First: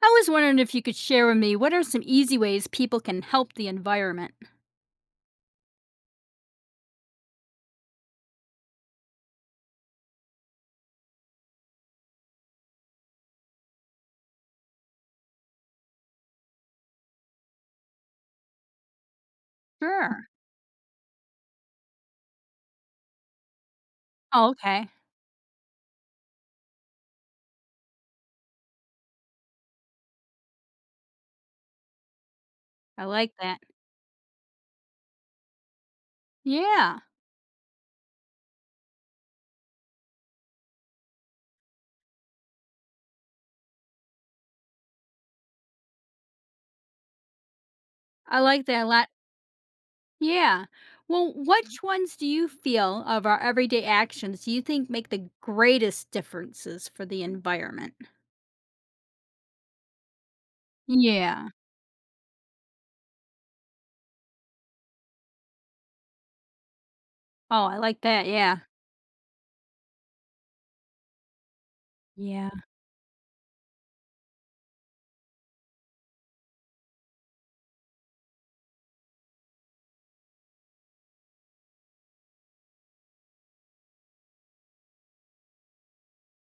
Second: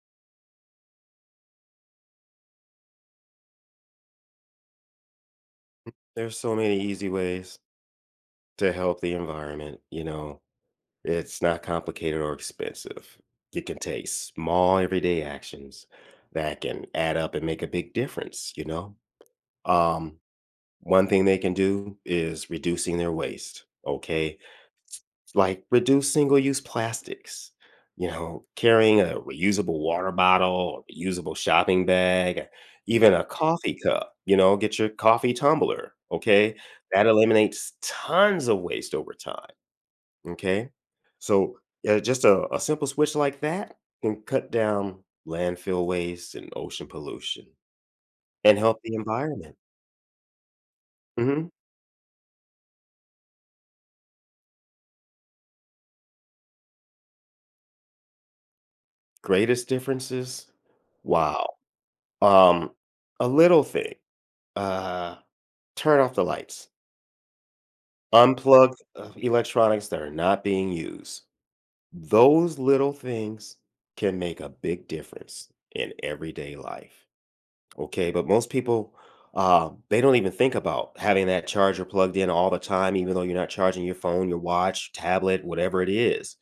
I was wondering if you could share with me what are some easy ways people can help the environment? There's so many easy ways to help the environment, you know. It's not complicated or expensive. You can take small everyday actions that can add up and make a big difference, you know. Um Sure. One thing they can do is reducing their waste, okay? Oh, okay. Like reduce single use plastics, you know, carrying a reusable water bottle, a reusable shopping bag, I even a like that. coffee cup, you know, get your coffee tumbler, okay? Yeah. That eliminates tons of waste over time, okay? So, yeah, just a simple switch like that can cut down landfill waste and ocean pollution I and like help that a the lot. environment. Yeah. Well, Mm-hmm. which ones do you feel of our everyday actions do you think make the greatest differences for the environment? Greatest differences? Yeah. Wow. Um, a little thing. Uh, Turn off the lights. Oh, I like that. Yeah. Unplug electronics that are not being used. Yeah. Those little things can make a big difference in everyday life. Okay, but most people they don't even think about having that charger plugged in all the time, even though you're not charging your phone, your watch, tablet, whatever it is.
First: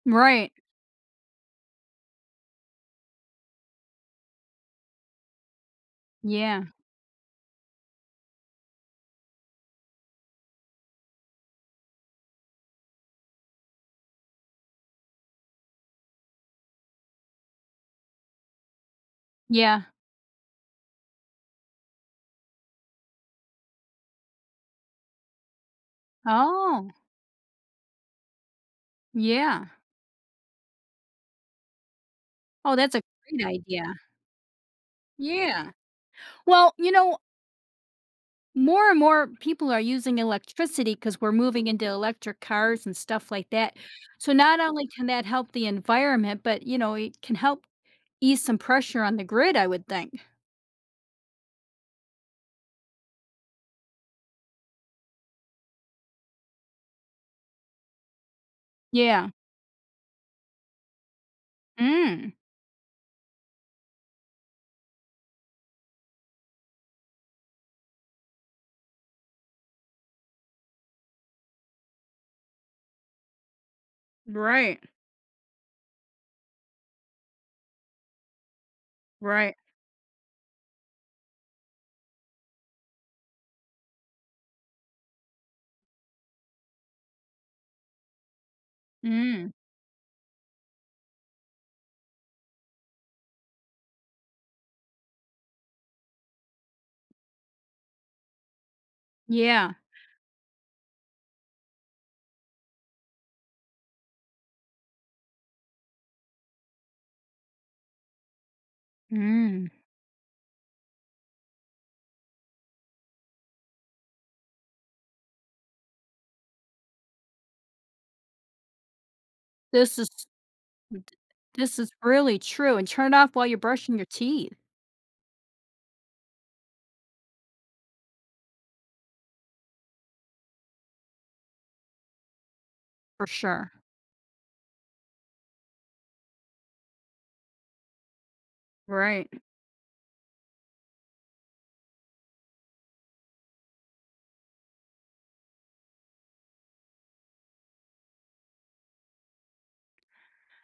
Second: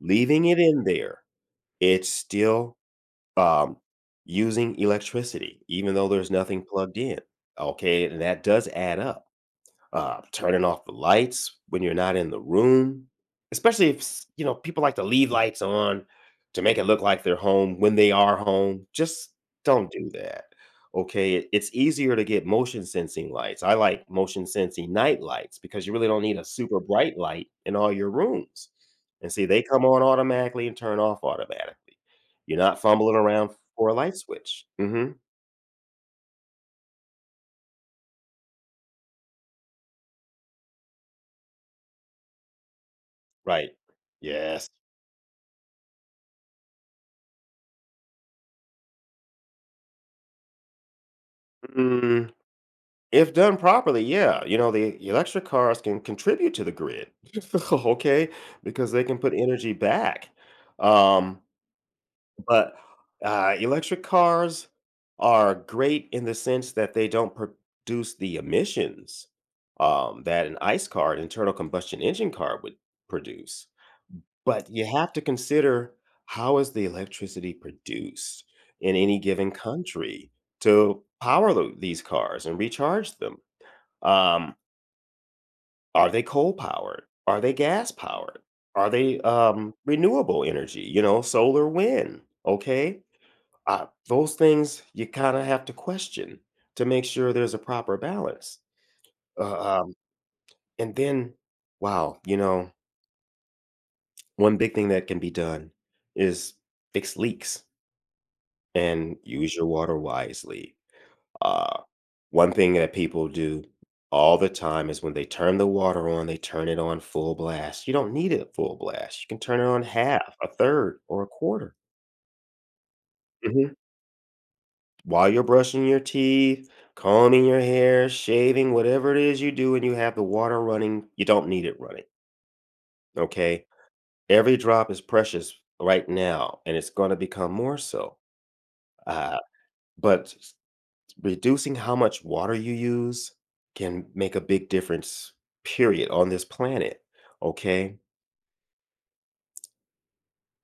Leaving Right. it in there, it's still um, using electricity, even though there's Yeah. nothing plugged in. Okay, and that does add up turning off the lights when you're not in the room, especially if s- you know people like to leave lights on to make it look like they're home when they are home. Just Yeah. don't do that. Okay, it's easier to get motion sensing lights. I like motion sensing night lights because you really don't need a super Oh, bright light in all your rooms. And see, they yeah. come on automatically and turn off automatically. You're Oh, not that's a fumbling great around idea. for a light switch. Hmm Yeah. Well, more and more people are using electricity because we're moving into electric cars and stuff like Right. that. So not Yes. only can that help the environment, but it can help ease some pressure on the grid, I would think. Mhm. If done properly, yeah, you know, the electric cars can contribute to the grid, okay, because they can Yeah. put energy back. Um, Mm. but electric cars are great in the sense that they don't produce the emissions that an ICE car, an internal combustion engine car, would produce. But Right. you have to consider how is the electricity produced in any given Right. country to power these cars and recharge them. Um, are they coal powered? Are they gas powered? Are they, Mm. Renewable energy, you know, solar, wind, okay? Those things you kinda have to question to make sure there's a proper balance. Yeah. Uh, um, and then, wow, you know, one big thing that can be done is fix leaks and use Mm. your water wisely. Uh, One thing that people do all the time is when they turn the water on, they turn it on full blast. You don't need it full blast. You can turn it on This is half, a third, or a quarter. this is really true. And turn it off while you're Mhm. brushing your teeth While you're brushing your teeth, combing your hair, shaving, whatever it is you do, and you have the water running, you don't need it running. for Okay. sure. Every drop is precious right now, and it's going to become more so. Right. Uh, but reducing how much water you use can make a big difference, period, on this planet. Okay.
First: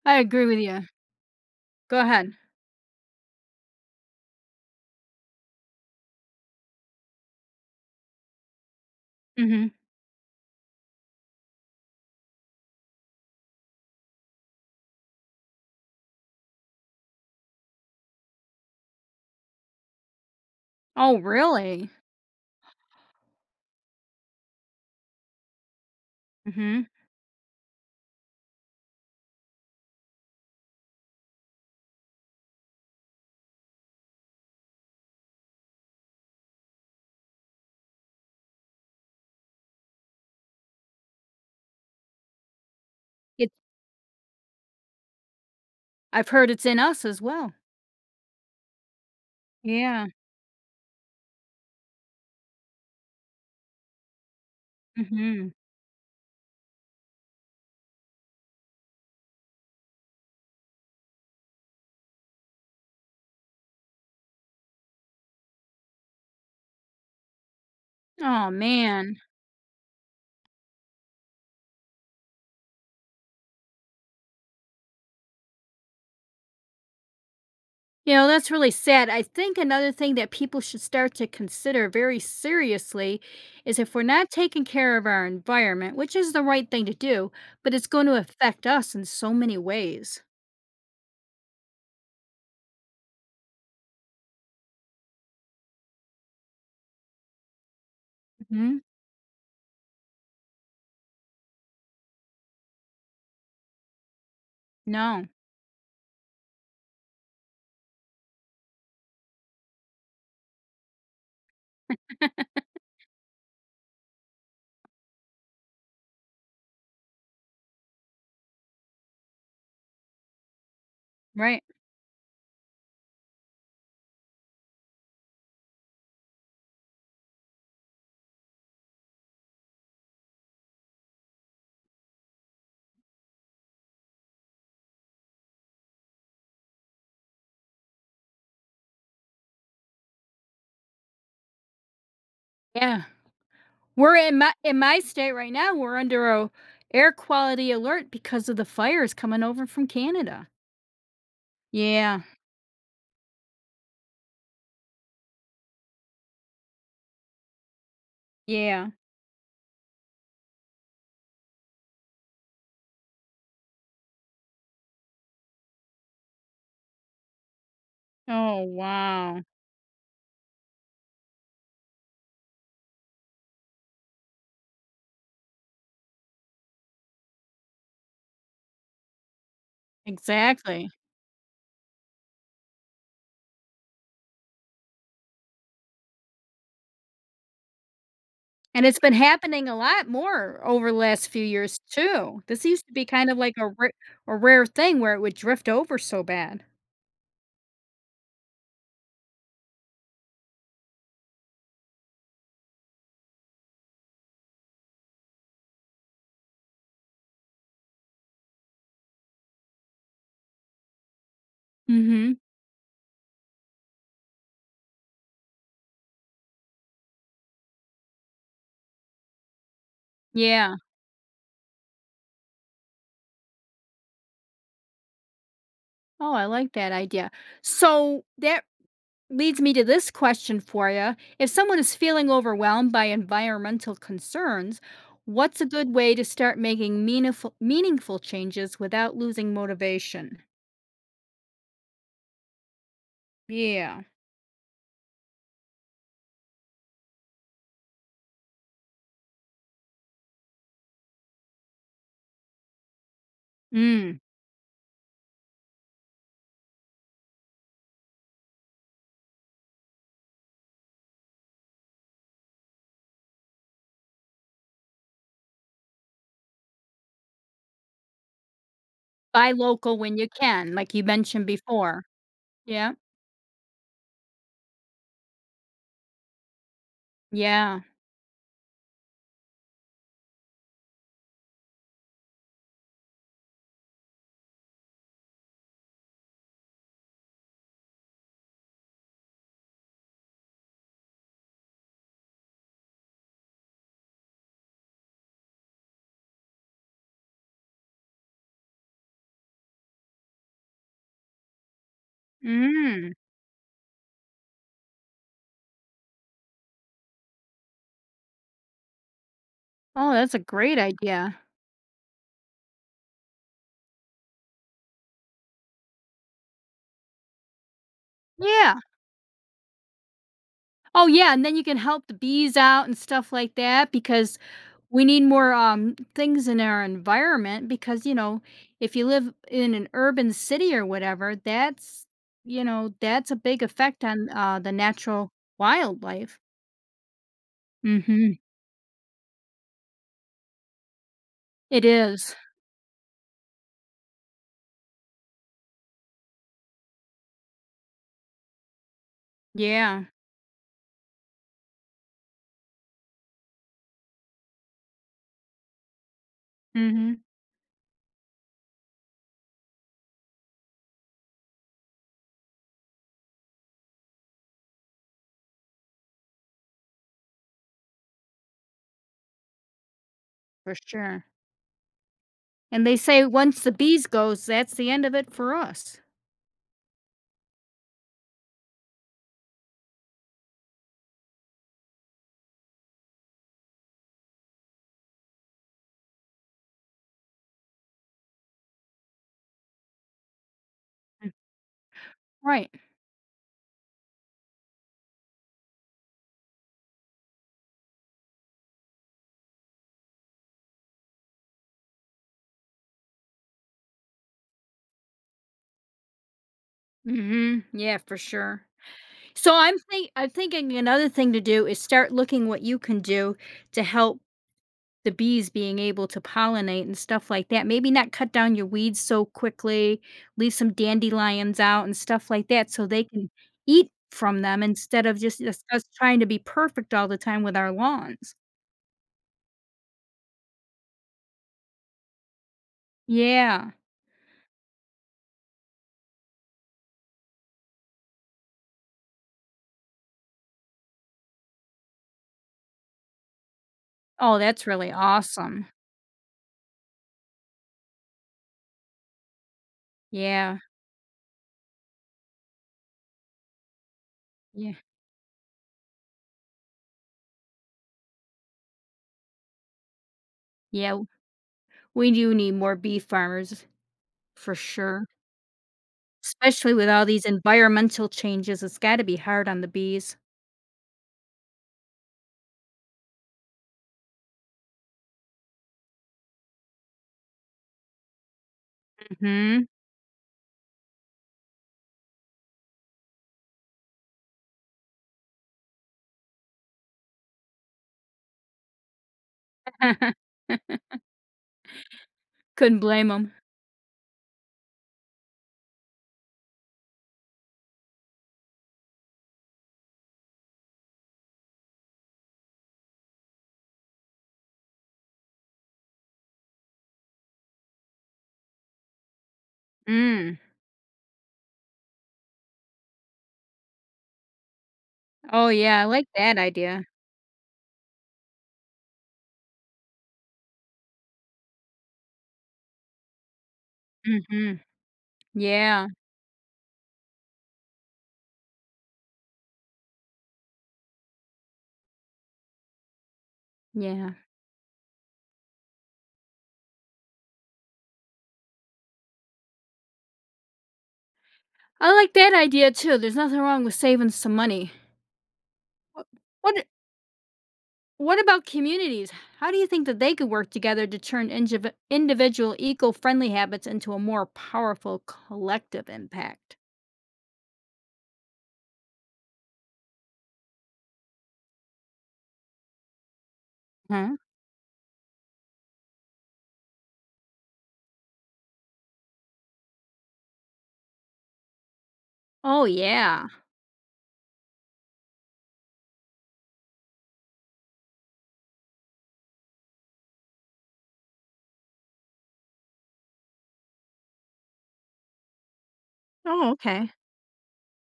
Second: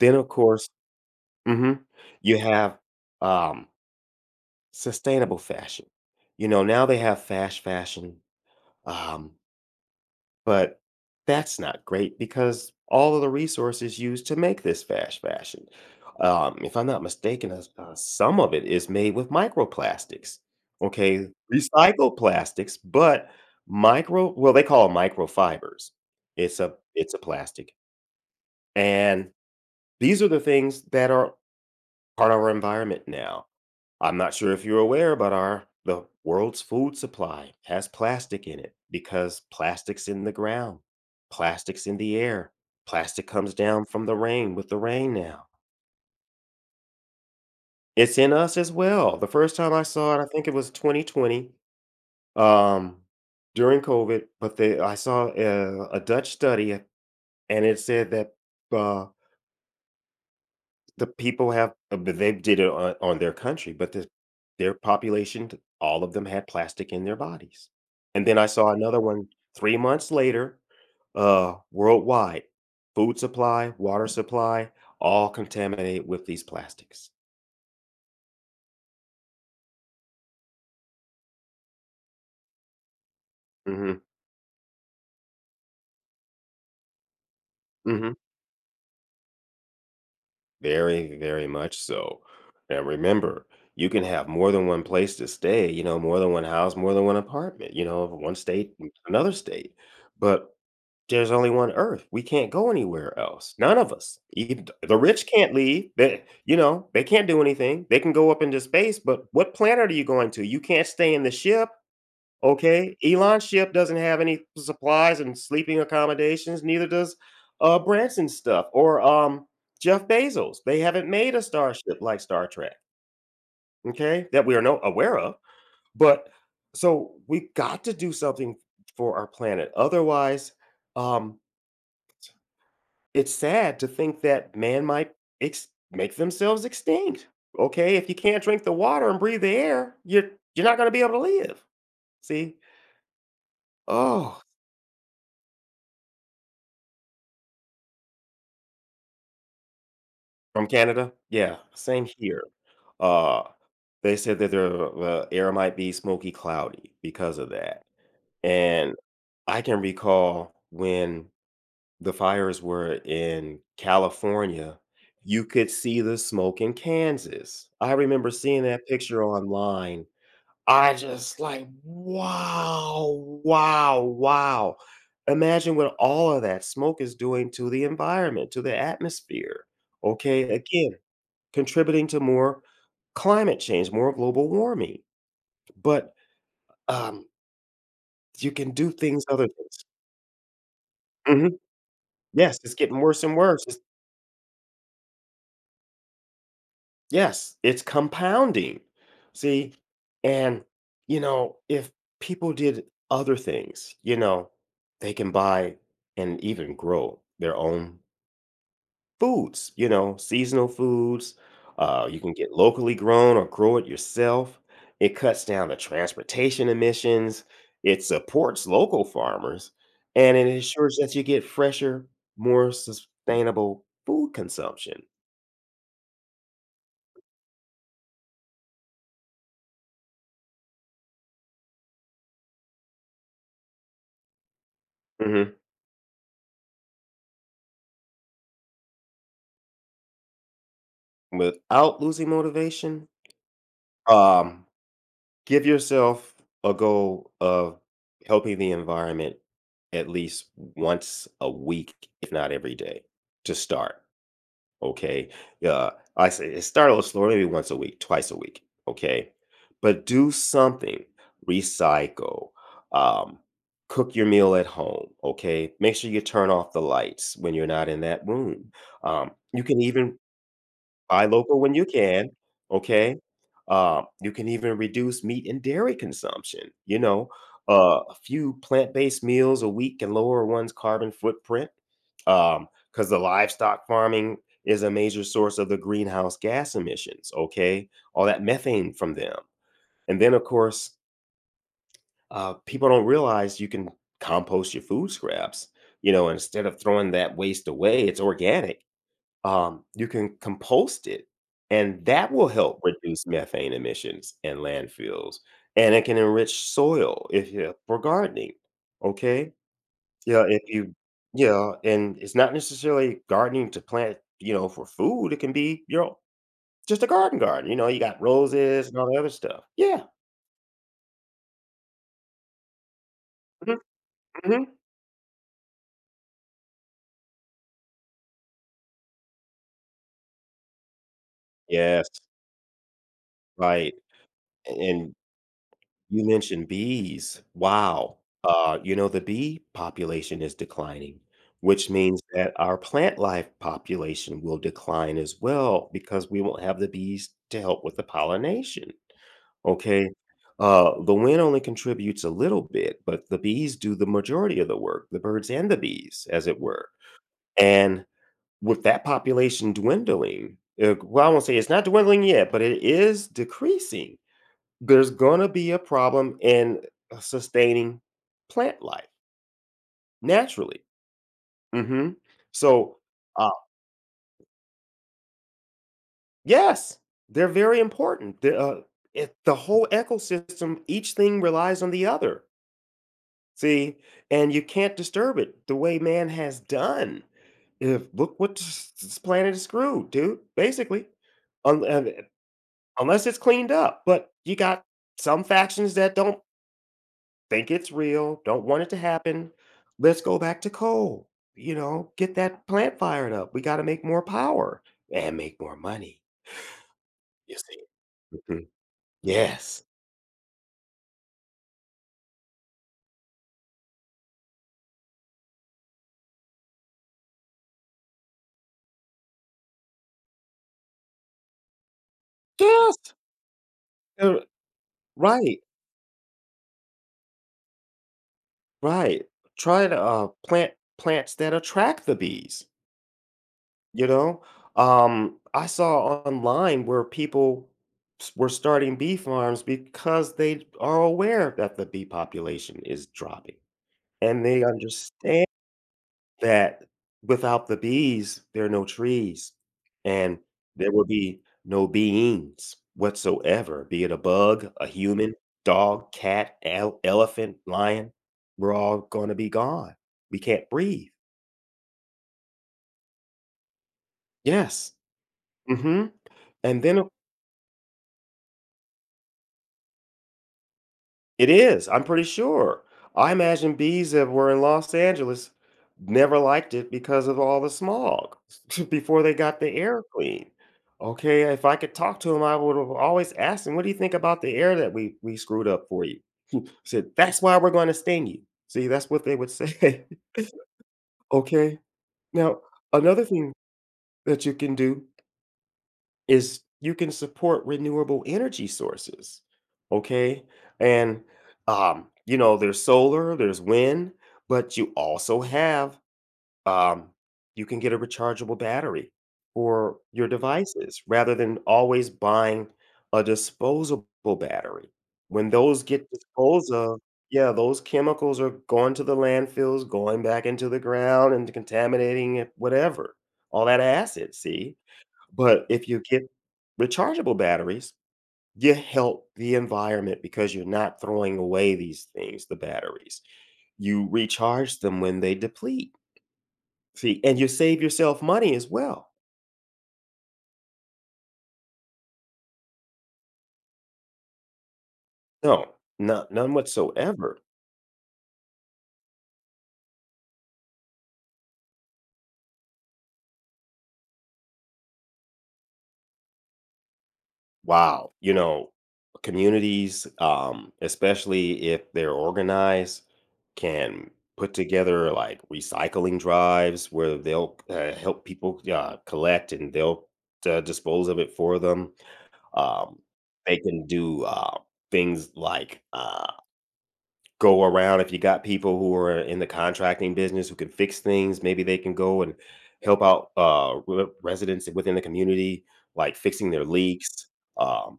Then, I of agree with course, you. mhm, Go ahead. you have um, sustainable fashion. You know, now they have fast fashion. Um, Mhm. But that's not great because all of the resources used to make this fast fashion. If I'm not mistaken, some of it is made with microplastics. Oh, Okay, really? recycled plastics, but they call 'em microfibers. It's a Mhm. it's a plastic. And these are the things that are part of our environment now. I'm not sure if you're aware, but our the world's food supply has plastic in it because plastic's in the ground, plastic's in the air, plastic It comes down from the rain with the rain now. I've heard it's in us as well. It's in us as well. The first time I Yeah. saw it, I think it was 2020 um, during COVID, I saw Mhm. a Dutch study and it said that uh, The people have but they did it on their country, but their population, t all of them had plastic in their bodies, and then I Oh, saw another man. one 3 months later, worldwide, food supply, water supply, all contaminated with these plastics. That's really sad. I think another thing that people should start to consider very seriously is if Mhm, we're not taking care of our environment, which is the right thing to do, but it's going to mhm. affect us in so many ways. Very, very much so, and remember, you can have more than one place to stay, you know, more than one house, more than one apartment, you know, one state, hmm another state, but there's only one Earth. We can't go anywhere else. None of us. Even th the rich No, can't leave. They you know, they can't do anything. They can go up into space, but what planet are you going to? You can't stay in the ship, okay? Elon's ship doesn't have any supplies and sleeping accommodations, neither does, Branson's stuff or, Jeff Bezos. They haven't made a right. starship like Star Trek, okay? That we are no aware of, but so, we've got to do something for our planet. Otherwise, um, it's sad to think that man might ex make themselves extinct, okay? If you can't drink the water and breathe the air, you're not gonna be able to live, see? Yeah. We're in Oh, my state right now, we're under a air quality alert because of the fires coming over from Canada. from Canada? Yeah, same Yeah. here. Uh, they said that the air might be smoky cloudy because of that, Yeah. and I can recall when the fires were in California, you could see the smoke in Kansas. I remember Oh, seeing that picture wow. online I just like, wow, wow, wow. Imagine what all of that smoke is doing to the environment, to the atmosphere. Okay. Exactly. Again, contributing to more climate change, more global warming. But um, you can And do it's been things other happening a things. lot more over the last few Mhm. years too. Yes, This it's used to getting be worse kind and of like worse. a It's rare a rare thing where it would drift over so bad. yes, it's compounding. See, and, you know, if people did other things, you know, they can buy and even grow their own foods, you know, seasonal foods. You can Mhm. get locally grown or grow it yourself. It cuts down the transportation emissions. It supports local farmers and it Yeah. ensures that you get fresher, more sustainable food consumption. Oh, I like that idea. So, that leads me to this question for you. If someone is feeling overwhelmed by environmental concerns, Mhm. what's a good way to start making meaningful changes without losing motivation? Without losing motivation. Yeah. Um, Give yourself a goal of helping the environment at least once a week, if not every day, to start. Mm. Okay. Yeah. I say it start a little slower, maybe once a week, twice a week. Okay. But do something, recycle, um, cook your meal at home. Okay. Make sure you turn off the lights when you're not in that room. Buy You can local even when you can, like you Buy mentioned local when you before. can, Yeah. okay? You can even reduce meat and dairy consumption, you know? Yeah. A few plant-based meals a week can lower one's carbon footprint, because the livestock farming is a major source of the greenhouse gas emissions, okay? All that methane from them, and then, of course, people don't realize you can compost your food scraps, you know, instead of throwing that waste away, it's organic. You can compost it, and that will help Mm. reduce methane emissions in landfills, and it can enrich soil if you for gardening, okay? Oh, that's a Yeah, if great you idea. yeah, and it's not necessarily gardening to plant, you know, for food, it can be your just a garden, you know, you got Yeah. roses and all the other stuff. Yeah. Oh, yeah, and then you can help the bees out and stuff like Mhm, that because mhm. we need more things in our environment because, if you live in an urban city or whatever, that's, Yes, you know, that's a big right, effect on the and natural you wildlife. mentioned bees. Wow. Mhm. You know, the bee population is declining, It which means is. that our plant life population will decline as well because we won't have the bees to help with the pollination. Yeah. Okay. The wind only contributes a little bit, but the bees do the majority of the work, the birds and the bees, as it were. Mhm. And with that population dwindling, well, I won't say it's not dwindling yet, but it is decreasing there's going to be a problem in sustaining plant life For naturally. sure. Hmm And they So, say uh, once the bees goes, that's the end of it for us. yes, they're very important. The whole ecosystem, each thing relies on the other. See, and you can't disturb it the way man has done. If look what this planet is screwed, dude. Basically, un- uh, Right. unless it's cleaned up. But you got some factions that don't think it's real, don't want it to happen. Let's go back to coal, you know, get that plant fired up. We gotta make more power and make more money, you Mhm. see. Yeah, for sure. Mhm. So I'm Yes. think I'm thinking another thing to do is start looking what you can do to help the bees being able to pollinate and stuff like that. Maybe not cut down your weeds so quickly, leave some dandelions out and stuff like that so Yes! they can eat Uh, from them instead of just right, us trying to be perfect all the time with our lawns. right. Try to, plant plants that attract the bees, Yeah. you know? I saw online where people s were starting bee farms because they are aware that the bee population is dropping, Oh, and they that's really understand awesome. that without the bees, there are no trees, and Yeah. there will be no beings whatsoever, be it a bug, Yeah. a human, dog, cat, el elephant, lion, we're all gonna be gone. We can't Yeah. breathe. We do need more bee farmers for Yes. sure. Mhm. Especially And with all then, these environmental changes, it's gotta be hard on the bees. it is, I'm pretty sure. I imagine bees that were in Los Angeles never liked it because of all the smog before they got Mhm. the air clean. Okay, if I could talk to him, I would have always asked him, "What do you think about the air that we screwed up for you?" He said, "That's why we're gonna sting you." See, that's what they would say. Okay. Now, Couldn't blame another them. thing that you can do is you can support renewable energy sources, okay? And you know, there's solar, there's wind, but you also have um, you can get a rechargeable battery for your Mm. devices rather than always buying a disposable battery. Oh, When yeah, those I like get that disposed idea. of, yeah, those chemicals are going to the landfills, going back into the ground and contaminating it, whatever. All that acid, Mhm. see? But Yeah, if you get rechargeable batteries, you help the environment because you're not throwing away these things, the batteries. You yeah. recharge them when they deplete. See, and you save yourself money as well. I like that idea too, there's nothing wrong with saving some money. No, Wha not, what none whatsoever. what about communities? How do you think that they could work together to turn individual eco-friendly habits into a more powerful collective impact? Wow. You know, communities, especially if they're organized, can Mhm. put together like recycling drives where they'll help people collect and they'll dispose of it for them. Oh, Um, yeah. they can do, things like, uh, go around if you got people who are in the contracting business who can fix things, maybe they can go and help out, re residents within the community, like Oh, fixing their okay. leaks, um,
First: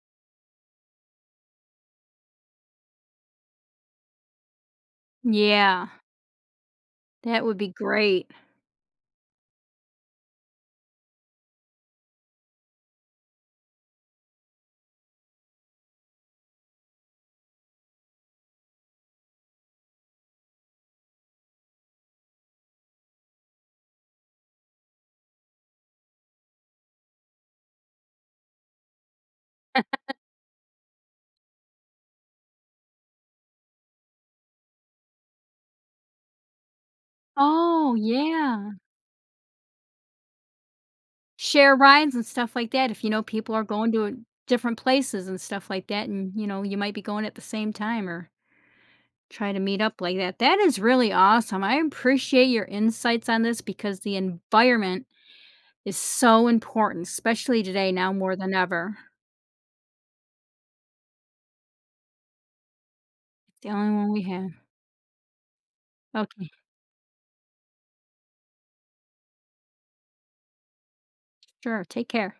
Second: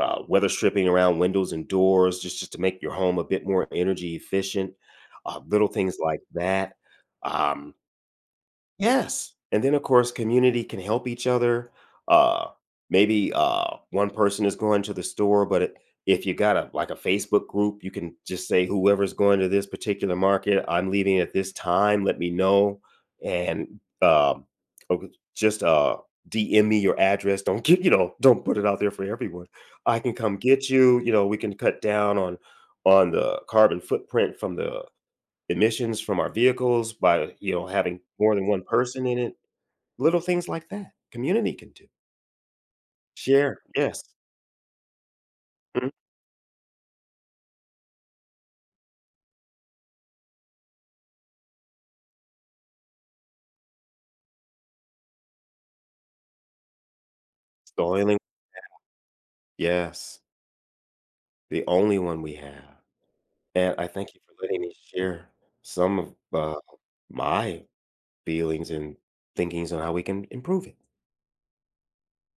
weather stripping around windows and doors just to make your home a bit more energy efficient, little Yeah, things like that. that would be Um great. Yes. And then, of course, community can help each other. Uh, maybe One person is going to the store, if you got a like a Facebook group, you can just say whoever's going to this particular market, I'm leaving at this time. Let me know, and okay, just DM me your address. Don't get You know, don't put it out there for everyone. I can come get you. You know, we can cut down on the carbon footprint from the emissions from our vehicles by, you know, Oh, having more than one yeah. person in it. Little things like that, community can Share do. rides and stuff like that if you know people Share, are going yes. to different places and stuff like Mhm. that, and, you might be going at the same time or try to meet up like that. That is really awesome. I appreciate your insights on this because the environment is so important, especially It's the today now only more than ever. Yes, the only one we have, It's the and I only one thank you we for have. letting me share some of, Okay, my feelings and thinkings on how we can improve it. sure. Take care.